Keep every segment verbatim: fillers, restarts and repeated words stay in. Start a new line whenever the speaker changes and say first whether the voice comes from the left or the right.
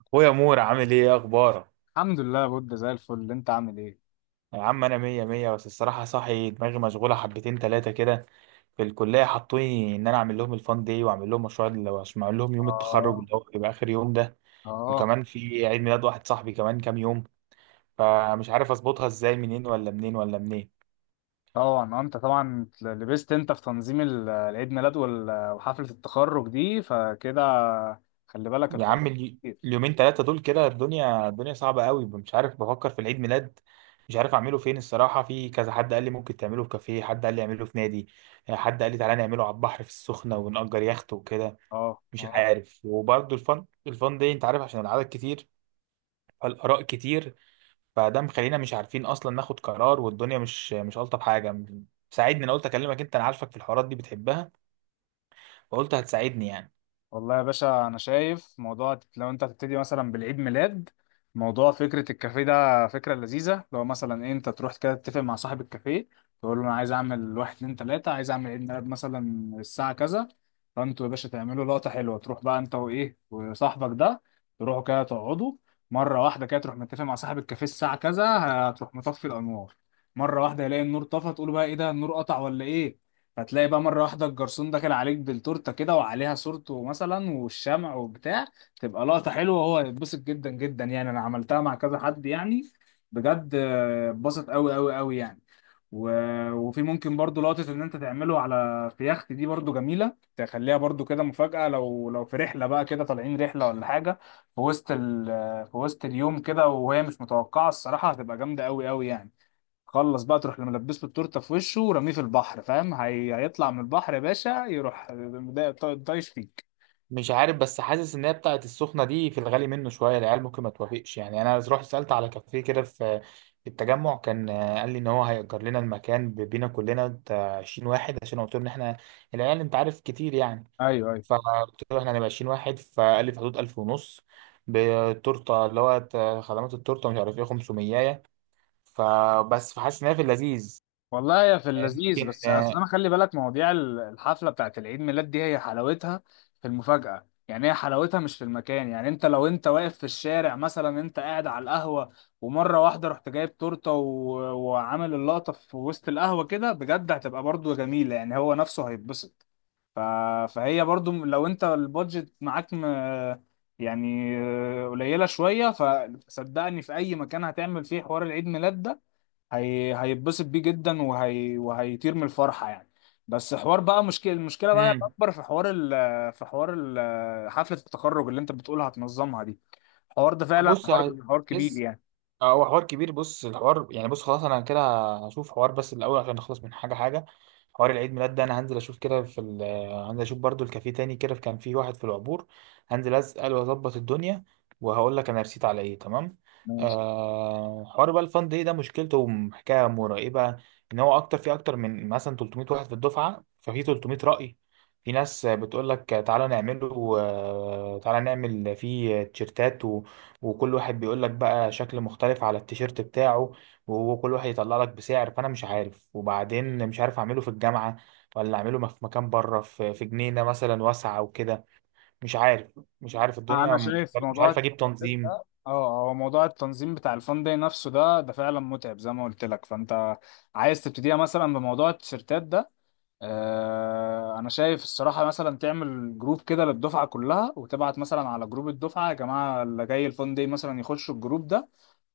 right: اخويا مور، عامل ايه؟ إيه اخبارك؟
left: الحمد لله بود زي الفل، انت عامل ايه؟
right: يا عم انا مية مية، بس الصراحة صاحي دماغي مشغولة حبتين تلاتة كده. في الكلية حطوني ان انا اعمل لهم الفان داي، واعمل لهم مشروع اللي هو- عشان اعمل لهم يوم التخرج
left: اه،
right: اللي هو بيبقى اخر يوم ده.
left: اه.
right: وكمان في عيد ميلاد واحد صاحبي كمان كام يوم، فمش عارف اظبطها ازاي، منين ولا منين ولا منين.
left: طبعا، آه، انت طبعا لبست انت في تنظيم ال- العيد ميلاد وال- وحفلة التخرج دي، فكده خلي بالك
right: يا
left: الحوار
right: عم الي-
left: كتير.
right: اليومين ثلاثة دول كده الدنيا الدنيا صعبة قوي، مش عارف. بفكر في العيد ميلاد، مش عارف اعمله فين الصراحة. في كذا حد قال لي ممكن تعمله في كافيه، حد قال لي اعمله في نادي، حد قال لي تعالى نعمله على البحر في السخنة ونأجر يخت وكده،
left: اه،
right: مش
left: اه.
right: عارف. وبرضه الفن الفن دي انت عارف، عشان العدد كتير، فالآراء كتير، فده مخلينا مش عارفين اصلا ناخد قرار، والدنيا مش مش ألطف حاجة. ساعدني، انا قلت اكلمك انت، انا عارفك في الحوارات دي بتحبها، فقلت هتساعدني يعني.
left: والله يا باشا، انا شايف موضوع لو انت هتبتدي مثلا بالعيد ميلاد، موضوع فكره الكافيه ده فكره لذيذه. لو مثلا إيه انت تروح كده تتفق مع صاحب الكافيه، تقول له انا عايز اعمل واحد اتنين تلاته، عايز اعمل عيد ميلاد مثلا الساعه كذا. فانتوا يا باشا تعملوا لقطه حلوه. تروح بقى انت وايه وصاحبك ده، تروحوا كده تقعدوا، مره واحده كده تروح متفق مع صاحب الكافيه الساعه كذا هتروح مطفي الانوار. مره واحده يلاقي النور طفى، تقول بقى ايه ده، النور قطع ولا ايه؟ هتلاقي بقى مرة واحدة الجرسون داخل عليك بالتورتة كده وعليها صورته مثلا والشمع وبتاع. تبقى لقطة حلوة وهو يتبسط جدا جدا يعني. أنا عملتها مع كذا حد يعني، بجد آه، اتبسط أوي أوي أوي يعني. و... وفي ممكن برضو لقطة إن أنت تعمله على في يخت دي، برضو جميلة. تخليها برضو كده مفاجأة، لو لو في رحلة بقى كده، طالعين رحلة ولا حاجة، في وسط ال... في وسط اليوم كده وهي مش متوقعة، الصراحة هتبقى جامدة أوي أوي يعني. خلص بقى تروح لما لبسته التورته في وشه ورميه في البحر، فاهم؟ هي... هيطلع من البحر يا باشا، يروح دا- طايش فيك.
right: مش عارف، بس حاسس ان هي بتاعت السخنه دي في الغالي منه شويه، العيال ممكن ما توافقش يعني. انا رحت سالت على كافيه كده في في التجمع، كان، آه، قال لي ان هو هيأجر لنا المكان ب- بينا كلنا بتاع عشرين واحد، عشان قلت له ان احنا العيال انت عارف كتير يعني.
left: ايوه، ايوه.
right: فقلت له احنا هنبقى عشرين واحد، فقال لي في حدود ألف ونص بالتورته، اللي هو ت- خدمات التورته مش عارف ايه خمسمية، فبس. فحاسس ان هي في اللذيذ.
left: والله يا في
right: آه،
left: اللذيذ،
right: ممكن.
left: بس اصل
right: آه.
left: انا خلي بالك، مواضيع ال- الحفله بتاعت العيد ميلاد دي هي حلاوتها في المفاجاه يعني. هي حلاوتها مش في المكان يعني. انت لو انت واقف في الشارع مثلا، انت قاعد على القهوه ومره واحده رحت جايب تورته و... وعامل اللقطه في وسط القهوه كده، بجد هتبقى برضو جميله يعني. هو نفسه هيتبسط. ف... فهي برضو لو انت البادجت معاك م... يعني آه، قليله شويه، فصدقني في اي مكان هتعمل فيه حوار العيد ميلاد ده هي... هيتبسط بيه جدا وهي... وهيطير من الفرحه يعني. بس حوار بقى مشكله، المشكله بقى
right: مم.
left: الاكبر في حوار ال... في حوار ال... حفله التخرج اللي انت بتقولها هتنظمها دي. الحوار ده فعلا
right: بص،
left: حوار حوار كبير
right: لسه.
left: يعني.
right: اه، هو حوار كبير. بص الحوار يعني، بص خلاص انا كده هشوف حوار، بس الاول عشان نخلص من حاجه حاجه. حوار العيد ميلاد ده انا هنزل اشوف كده في ال... آه، هنزل اشوف برضو الكافيه تاني كده، كان فيه واحد في العبور. هنزل اسال واظبط الدنيا، وهقول لك انا رسيت على ايه، تمام. آه، حوار بقى الفان داي ده مشكلته حكايه مرعبه. ان هو اكتر، في اكتر من مثلا تلتمية واحد في الدفعه، ففي تلتمية راي. في ناس بتقول لك تعالى نعمله، آه، تعالى نعمل فيه تيشيرتات، وكل واحد بيقول لك بقى شكل مختلف على التيشيرت بتاعه، وكل واحد يطلع لك بسعر. فانا مش عارف، وبعدين مش عارف اعمله في الجامعة ولا اعمله في مكان بره، في في جنينة مثلا واسعة وكده. مش عارف، مش عارف الدنيا
left: انا شايف
right: مختلف. مش
left: موضوع
right: عارف اجيب
left: التنظيم
right: تنظيم.
left: ده، اه هو موضوع التنظيم بتاع الفان داي نفسه ده ده فعلا متعب زي ما قلت لك. فانت عايز تبتديها مثلا بموضوع التيشيرتات ده. آه انا شايف الصراحه مثلا تعمل جروب كده للدفعه كلها، وتبعت مثلا على جروب الدفعه يا جماعه اللي جاي الفان داي مثلا يخشوا الجروب ده.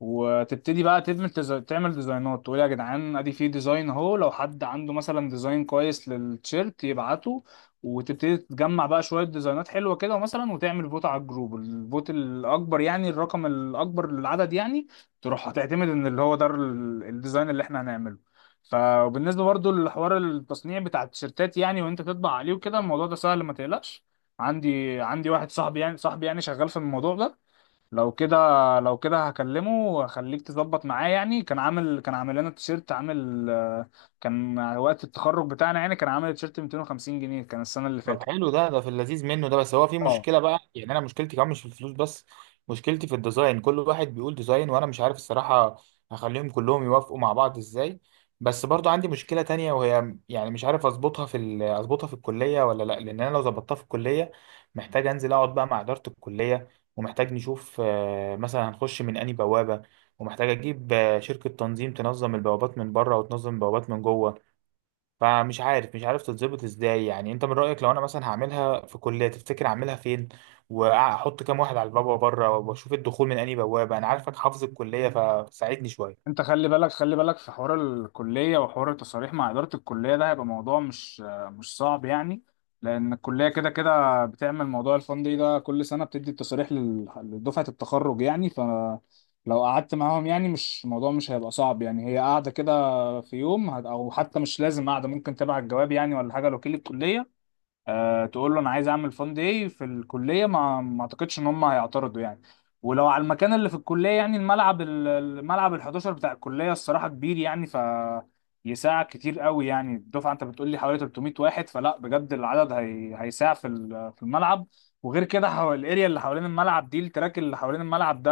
left: وتبتدي بقى تعمل ديزاين، تعمل ديزاينات، تقول يا جدعان ادي في ديزاين اهو، لو حد عنده مثلا ديزاين كويس للتيشيرت يبعته. وتبتدي تجمع بقى شوية ديزاينات حلوة كده مثلا، وتعمل فوت على الجروب. الفوت الأكبر يعني الرقم الأكبر للعدد يعني تروح هتعتمد إن اللي هو ده ال- الديزاين اللي احنا هنعمله. فبالنسبة برضو لحوار التصنيع بتاع التيشيرتات يعني، وانت تطبع عليه وكده، الموضوع ده سهل ما تقلقش. عندي عندي واحد صاحبي يعني صاحبي يعني شغال في الموضوع ده. لو كده لو كده هكلمه وخليك تظبط معاه يعني. كان عامل كان عامل لنا تيشيرت، عامل آه، كان وقت التخرج بتاعنا يعني، كان عامل تيشيرت مئتين وخمسين جنيه، كان السنة اللي
right: طب
left: فاتت.
right: حلو ده، ده في اللذيذ منه ده، بس هو في
left: اه.
right: مشكلة بقى يعني. أنا مشكلتي كمان مش في الفلوس بس، مشكلتي في الديزاين. كل واحد بيقول ديزاين، وأنا مش عارف الصراحة هخليهم كلهم يوافقوا مع بعض إزاي. بس برضو عندي مشكلة تانية، وهي يعني مش عارف أظبطها في ال- أظبطها في الكلية ولا لأ، لأن أنا لو ظبطتها في الكلية، محتاج أنزل أقعد بقى مع إدارة الكلية، ومحتاج نشوف آه، مثلا هنخش من أنهي بوابة، ومحتاج أجيب آه، شركة تنظيم تنظم البوابات من بره وتنظم البوابات من جوه. فمش عارف، مش عارف تتظبط ازاي يعني. انت من رأيك لو انا مثلا هعملها في كلية، تفتكر اعملها فين؟ واحط كام واحد على البابا بره، واشوف الدخول من انهي بوابة. انا عارفك حافظ الكلية، فساعدني شوية.
left: انت خلي بالك خلي بالك في حوار الكلية وحوار التصاريح مع إدارة الكلية، ده هيبقى موضوع مش مش صعب يعني، لأن الكلية كده كده بتعمل موضوع الفندق ده كل سنة، بتدي التصاريح لل- لدفعة التخرج يعني. فلو قعدت معاهم يعني، مش الموضوع مش هيبقى صعب يعني. هي قاعدة كده في يوم هت- أو حتى مش لازم قاعدة، ممكن تبعت الجواب يعني ولا حاجة لوكيل الكلية. آه، تقول له انا عايز اعمل فان داي في الكليه، ما ما اعتقدش ان هم هيعترضوا يعني. ولو على المكان اللي في الكليه يعني، الملعب ال- الملعب ال11 بتاع الكليه الصراحه كبير يعني، ف يساعد كتير قوي يعني. الدفعه انت بتقول لي حوالي تلت ميه واحد، فلا بجد العدد هي... هيساع في ال- في الملعب. وغير كده حو... الاريا اللي حوالين الملعب دي، التراك اللي حوالين الملعب ده،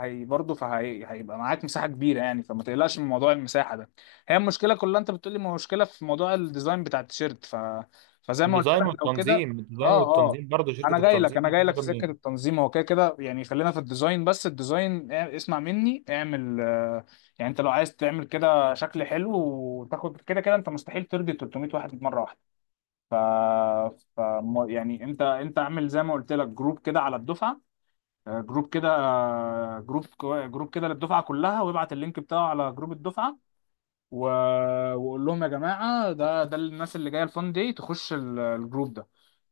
left: هي برضه فهي... هيبقى معاك مساحه كبيره يعني. فما تقلقش من موضوع المساحه ده. هي المشكله كلها انت بتقول لي مشكله في موضوع الديزاين بتاع التيشيرت. فزي ما قلت
right: الديزاين
left: لك لو كده.
right: والتنظيم، الديزاين
left: اه، اه.
right: والتنظيم برضه.
left: انا
right: شركة
left: جاي لك
right: التنظيم
left: انا
right: دي
left: جاي لك
right: بتاخد
left: في سكه
right: منين؟
left: التنظيم هو كده كده يعني. خلينا في الديزاين بس. الديزاين اع- اسمع مني، اعمل آه، يعني انت لو عايز تعمل كده شكل حلو وتاخد كده كده، انت مستحيل ترضي تلت ميه واحد مره واحده. ف... ف م- يعني انت انت اعمل زي ما قلت لك جروب كده على الدفعه. آه، جروب كده، آه، جروب كو- جروب كده للدفعه كلها، وابعت اللينك بتاعه على جروب الدفعه. و... واقول لهم يا جماعه، ده ده الناس اللي جايه الفان دي تخش ال- الجروب ده.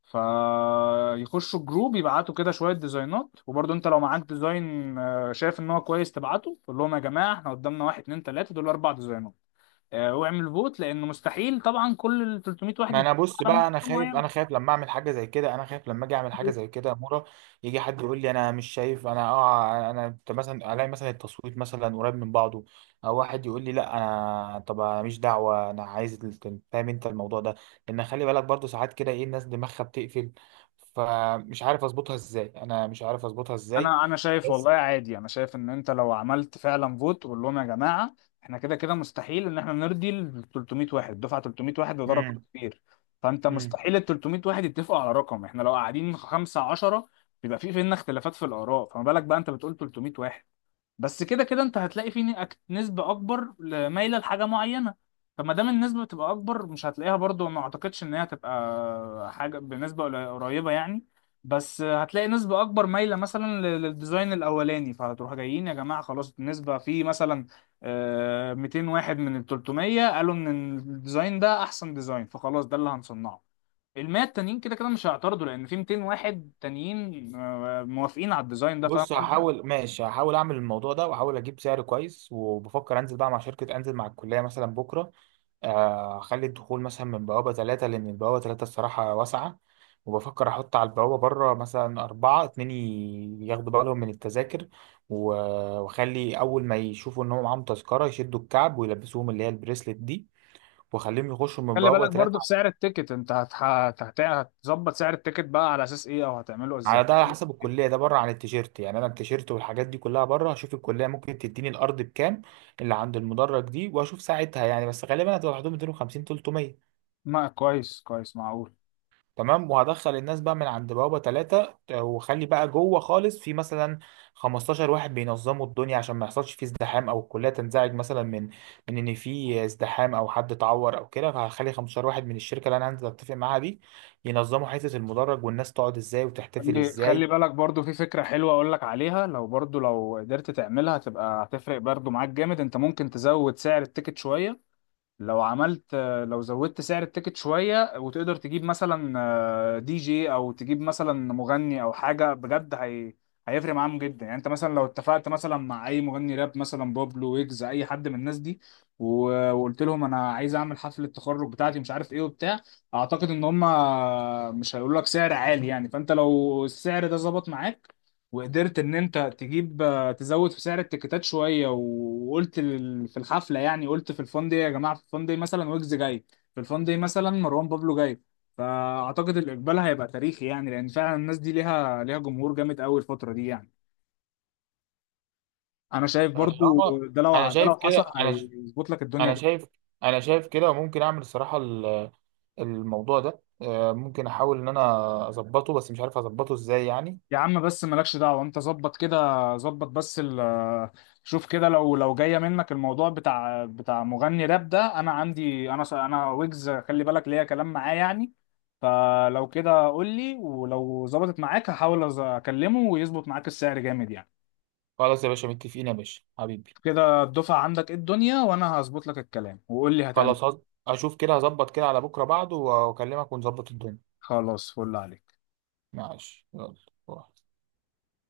left: فيخشوا الجروب، يبعتوا كده شويه ديزاينات. وبرضه انت لو معاك ديزاين آه، شايف ان هو كويس، تبعته. قول لهم يا جماعه احنا قدامنا واحد اتنين تلاته دول، اربع ديزاينات آه، واعمل فوت، لان مستحيل طبعا كل ال تلت ميه واحد
right: ما
left: يتفق
right: انا بص
left: على
right: بقى، انا
left: حاجه
right: خايف. انا
left: معينه.
right: خايف لما اعمل حاجه زي كده، انا خايف لما اجي اعمل حاجه زي كده يا مورا، يجي حد يقول لي انا مش شايف. انا اه انا أنت مثلا الاقي مثلا التصويت مثلا قريب من بعضه، او واحد يقول لي لا انا. طب أنا ماليش دعوه، انا عايز ال- فاهم انت الموضوع ده، لان خلي بالك برضه ساعات كده ايه الناس دماغها بتقفل. فمش عارف اظبطها ازاي، انا مش عارف اظبطها ازاي.
left: انا انا شايف
right: بس.
left: والله عادي، انا شايف ان انت لو عملت فعلا فوت قول لهم يا جماعه احنا كده كده مستحيل ان احنا نرضي ال تلت ميه واحد، دفعه تلت ميه واحد وده رقم
right: امم
left: كبير. فانت
right: امم
left: مستحيل ال تلت ميه واحد يتفقوا على رقم، احنا لو قاعدين خمسة عشرة بيبقى في فينا اختلافات في الاراء، فما بالك بقى انت بتقول تلت ميه واحد. بس كده كده انت هتلاقي فيه نك- نسبة اكبر ل- مايلة لحاجة معينة. فما دام النسبة بتبقى اكبر، مش هتلاقيها برضو، ما اعتقدش ان هي هتبقى حاجة بنسبة قلي- قريبة يعني. بس هتلاقي نسبة اكبر مايلة مثلا ل- للديزاين الاولاني، فهتروح جايين يا جماعة خلاص النسبة في مثلا آه، مئتين واحد من ال تلت ميه قالوا ان الديزاين ده احسن ديزاين، فخلاص ده اللي هنصنعه. ال ميه التانيين كده كده مش هيعترضوا لان في ميتين واحد تانيين آه، موافقين على الديزاين ده، فاهم؟
right: بص هحاول. ماشي، هحاول اعمل الموضوع ده واحاول اجيب سعر كويس، وبفكر انزل بقى مع شركه، انزل مع الكليه مثلا بكره. آه، اخلي الدخول مثلا من بوابة ثلاثة، لأن البوابة ثلاثة الصراحة واسعة. وبفكر أحط على البوابة بره مثلا أربعة اتنين، ي- ياخدوا بالهم من التذاكر، و- وأخلي أول ما يشوفوا إن هو معاهم تذكرة يشدوا الكعب ويلبسوهم اللي هي البريسلت دي، وأخليهم يخشوا من
left: خلي
right: بوابة
left: بالك
right: ثلاثة.
left: برضو في سعر التيكت، انت هتح... هت- هتظبط سعر التيكت بقى على اساس ايه او هتعمله ازاي؟
right: على ده، على حسب الكلية. ده بره عن التيشيرت يعني، أنا التيشيرت والحاجات دي كلها بره. هشوف الكلية ممكن تديني الأرض بكام اللي عند المدرج دي، وأشوف ساعتها يعني. بس غالبا هتبقى حدود ميتين وخمسين تلتمية.
left: ما كويس كويس معقول.
right: تمام، وهدخل الناس بقى من عند بوابة ثلاثة، وخلي بقى جوه خالص في مثلا خمستاشر واحد بينظموا الدنيا، عشان ما يحصلش فيه ازدحام او الكلية تنزعج مثلا من من ان في ازدحام او حد اتعور او كده. فهخلي خمسة عشر واحد من الشركة اللي انا هنزل اتفق معاها دي، ينظموا حتة المدرج والناس تقعد ازاي وتحتفل
left: خلي خلي
right: ازاي.
left: بالك برضو، في فكرة حلوة اقول لك عليها لو برضو لو قدرت تعملها، هتبقى هتفرق برضو معاك جامد. انت ممكن تزود سعر التيكت شوية. لو عملت، لو زودت سعر التيكت شوية وتقدر تجيب مثلا آه، دي جي، او تجيب مثلا مغني او حاجة بجد هي هيفرق معاهم جدا يعني. انت مثلا لو اتفقت مثلا مع اي مغني راب، مثلا بابلو ويجز اي حد من الناس دي، و- وقلت لهم انا عايز اعمل حفلة التخرج بتاعتي مش عارف ايه وبتاع، اعتقد ان هم مش هيقولوا لك سعر عالي يعني. فانت لو السعر ده ظبط معاك وقدرت ان انت تجيب، تزود في سعر التيكيتات شويه وقلت لل- في الحفله يعني، قلت في الفان دي يا جماعه في الفان دي مثلا ويجز جاي، في الفان دي مثلا مروان بابلو جاي. فاعتقد الاقبال هيبقى تاريخي يعني، لان فعلا الناس دي ليها ليها جمهور جامد قوي الفتره دي يعني. انا شايف برضو
right: طالما
left: ده
right: انا
left: لو ده لو
right: شايف كده.
left: حصل
right: انا ش-
left: هيظبط لك
right: انا
left: الدنيا.
right: شايف انا شايف كده. وممكن اعمل الصراحة ال- الموضوع ده، آه، ممكن احاول ان انا اظبطه، بس مش عارف اظبطه ازاي يعني.
left: يا عم بس مالكش دعوة، انت ظبط كده. ظبط بس ال شوف كده. لو لو جاية منك الموضوع بتاع بتاع مغني راب ده، انا عندي، انا انا ويجز خلي بالك ليا كلام معاه يعني. فلو كده قول لي، ولو ظبطت معاك هحاول أز- اكلمه ويظبط معاك السعر جامد يعني.
right: خلاص يا باشا، متفقين يا باشا حبيبي.
left: كده الدفعة عندك ايه الدنيا، وانا هظبط لك الكلام وقول لي هتعمل
right: خلاص
left: إيه.
right: هز- اشوف كده، هظبط كده على بكره بعده واكلمك ونظبط الدنيا.
left: خلاص، فل عليك.
right: ماشي، يلا. باي.